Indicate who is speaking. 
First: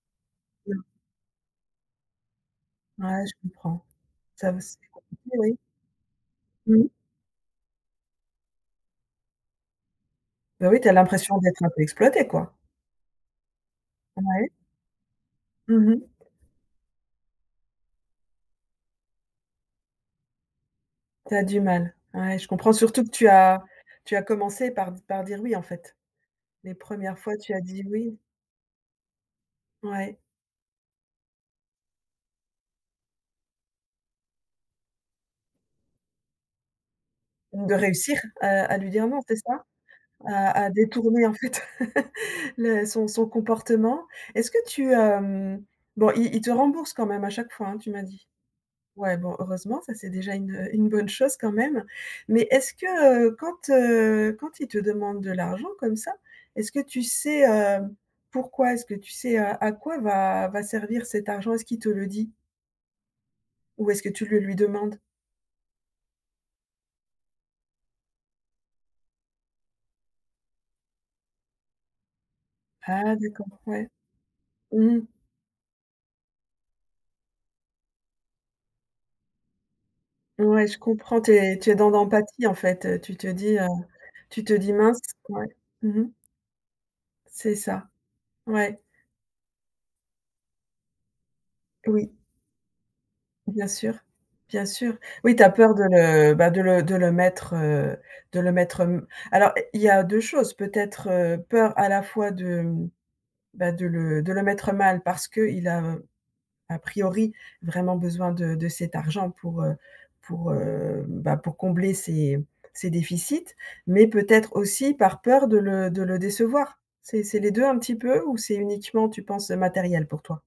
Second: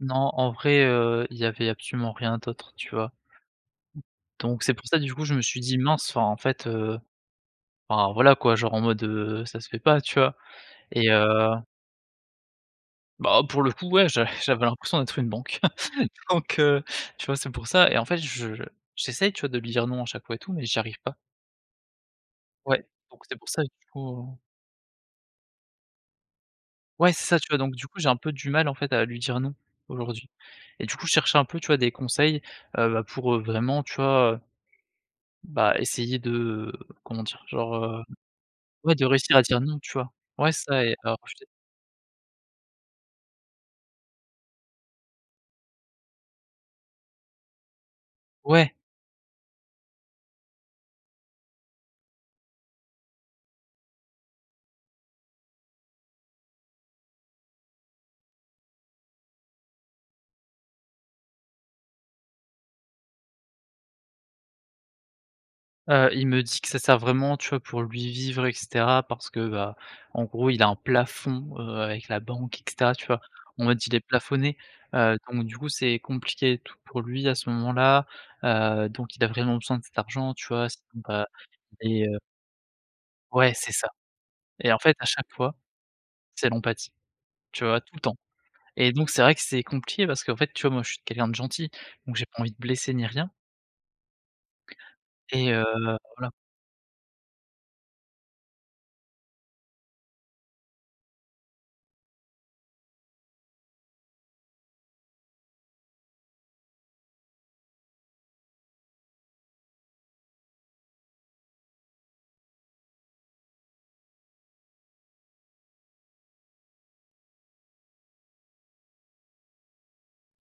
Speaker 1: Non en vrai,
Speaker 2: Mmh.
Speaker 1: heu, il y avait absolument rien d'autre, tu vois? D
Speaker 2: Ouais, je comprends.
Speaker 1: donc c'est pour ça, du coup je me suis dit: «Mince» enfin, en fait,
Speaker 2: Mmh.
Speaker 1: heu enfin voilà quoi, genre en mode, heu, ça se fait pas tu vois?
Speaker 2: Bah oui, tu as
Speaker 1: Et
Speaker 2: l'impression
Speaker 1: heu
Speaker 2: d'être un peu exploité quoi?
Speaker 1: Bah, pour le coup ouais,
Speaker 2: Ah
Speaker 1: j'a
Speaker 2: oui?
Speaker 1: j'avais l'impression d'être une banque.
Speaker 2: Mmh mh.
Speaker 1: Donc heu, tu vois? c'est pour ça et en fait je j'essaye, tu vois, de lui dire: «Non» à chaque fois et tout mais, j'y arrive pas.
Speaker 2: Tu as du mal. Ouais, je comprends!
Speaker 1: Ouais,
Speaker 2: Surtout que
Speaker 1: donc
Speaker 2: tu
Speaker 1: c'est pour
Speaker 2: as
Speaker 1: ça du
Speaker 2: tu as
Speaker 1: coup.
Speaker 2: commencé par par dire: «Oui» en fait. Les
Speaker 1: Ouais,
Speaker 2: premières
Speaker 1: c'est
Speaker 2: fois
Speaker 1: ça, tu
Speaker 2: tu
Speaker 1: vois?
Speaker 2: as
Speaker 1: Donc
Speaker 2: dit:
Speaker 1: du coup j'ai un
Speaker 2: «Oui».
Speaker 1: peu du mal en fait à lui dire non
Speaker 2: Ouais.
Speaker 1: aujourd'hui, et du coup je cherchais un peu, tu vois? Des conseils, heu, pour vraiment, tu vois? Bah essayer de comment dire?
Speaker 2: De
Speaker 1: Genre, heu
Speaker 2: réussir à à lui
Speaker 1: ouais, de
Speaker 2: dire: «Non.» c'est
Speaker 1: réussir à dire
Speaker 2: ça?
Speaker 1: non tu vois? Ouais, c'est
Speaker 2: À à
Speaker 1: ça et
Speaker 2: détourner en fait le son son comportement. Est-ce que tu, heu bon, il il te rembourse quand même à chaque fois, hein, tu m'as dit.
Speaker 1: Ouais.
Speaker 2: Ouais, bon, heureusement, ça, c'est déjà une, heu une bonne chose quand même. Mais est-ce que, heu, quand, heu quand il te demande de l'argent comme ça, est-ce que tu sais, heu, pourquoi? Est-ce que tu sais à quoi va va servir cet argent, est-ce qu'il te le dit? Ou est-ce que tu le lui demandes?
Speaker 1: Heu, il me dit que ça sert vraiment, tu vois, pour lui, vivre et caetera. Parce que bah, en gros il a un plafond, heu, avec la banque et caetera, tu
Speaker 2: Ah
Speaker 1: vois?
Speaker 2: d'accord,
Speaker 1: En mode,
Speaker 2: ouais.
Speaker 1: il est plafonné,
Speaker 2: Mmh mh.
Speaker 1: heu, donc du coup c'est compliqué et tout pour lui à ce moment-là, heu, donc il a vraiment besoin de cet argent, tu
Speaker 2: Ouais,
Speaker 1: vois?
Speaker 2: je
Speaker 1: Sinon
Speaker 2: comprends,
Speaker 1: bah,
Speaker 2: tu es, tu es dans
Speaker 1: il est heu
Speaker 2: l'empathie en fait, heu, tu te
Speaker 1: Ouais
Speaker 2: dis, heu
Speaker 1: c'est ça,
Speaker 2: tu te
Speaker 1: et
Speaker 2: dis:
Speaker 1: en fait
Speaker 2: «Mince.»
Speaker 1: à chaque
Speaker 2: ouais.
Speaker 1: fois,
Speaker 2: Mmh mh.
Speaker 1: c'est l'empathie,
Speaker 2: C'est
Speaker 1: tu vois?
Speaker 2: ça.
Speaker 1: Tout le temps,
Speaker 2: Ouais.
Speaker 1: et donc c'est vrai que c'est compliqué, parce qu'en fait, tu vois, moi je suis quelqu'un de gentil, donc
Speaker 2: Oui.
Speaker 1: j'ai pas envie de blesser, ni rien
Speaker 2: Bien sûr, bien sûr. Oui, tu
Speaker 1: et
Speaker 2: as
Speaker 1: heu,
Speaker 2: peur de
Speaker 1: voilà.
Speaker 2: le bah de le de le mettre, heu de le mettre m alors, il y a 2 choses, peut-être, heu, peur à la fois de, bah de le de le mettre, heu, mal. Parce qu'il a, à priori vraiment besoin de de cet argent pour heu pour heu bah, pour combler ses ses déficits, mais peut-être aussi par peur de le de le décevoir. C'est c'est les 2 un petit peu ou c'est uniquement, tu penses, matériel pour toi?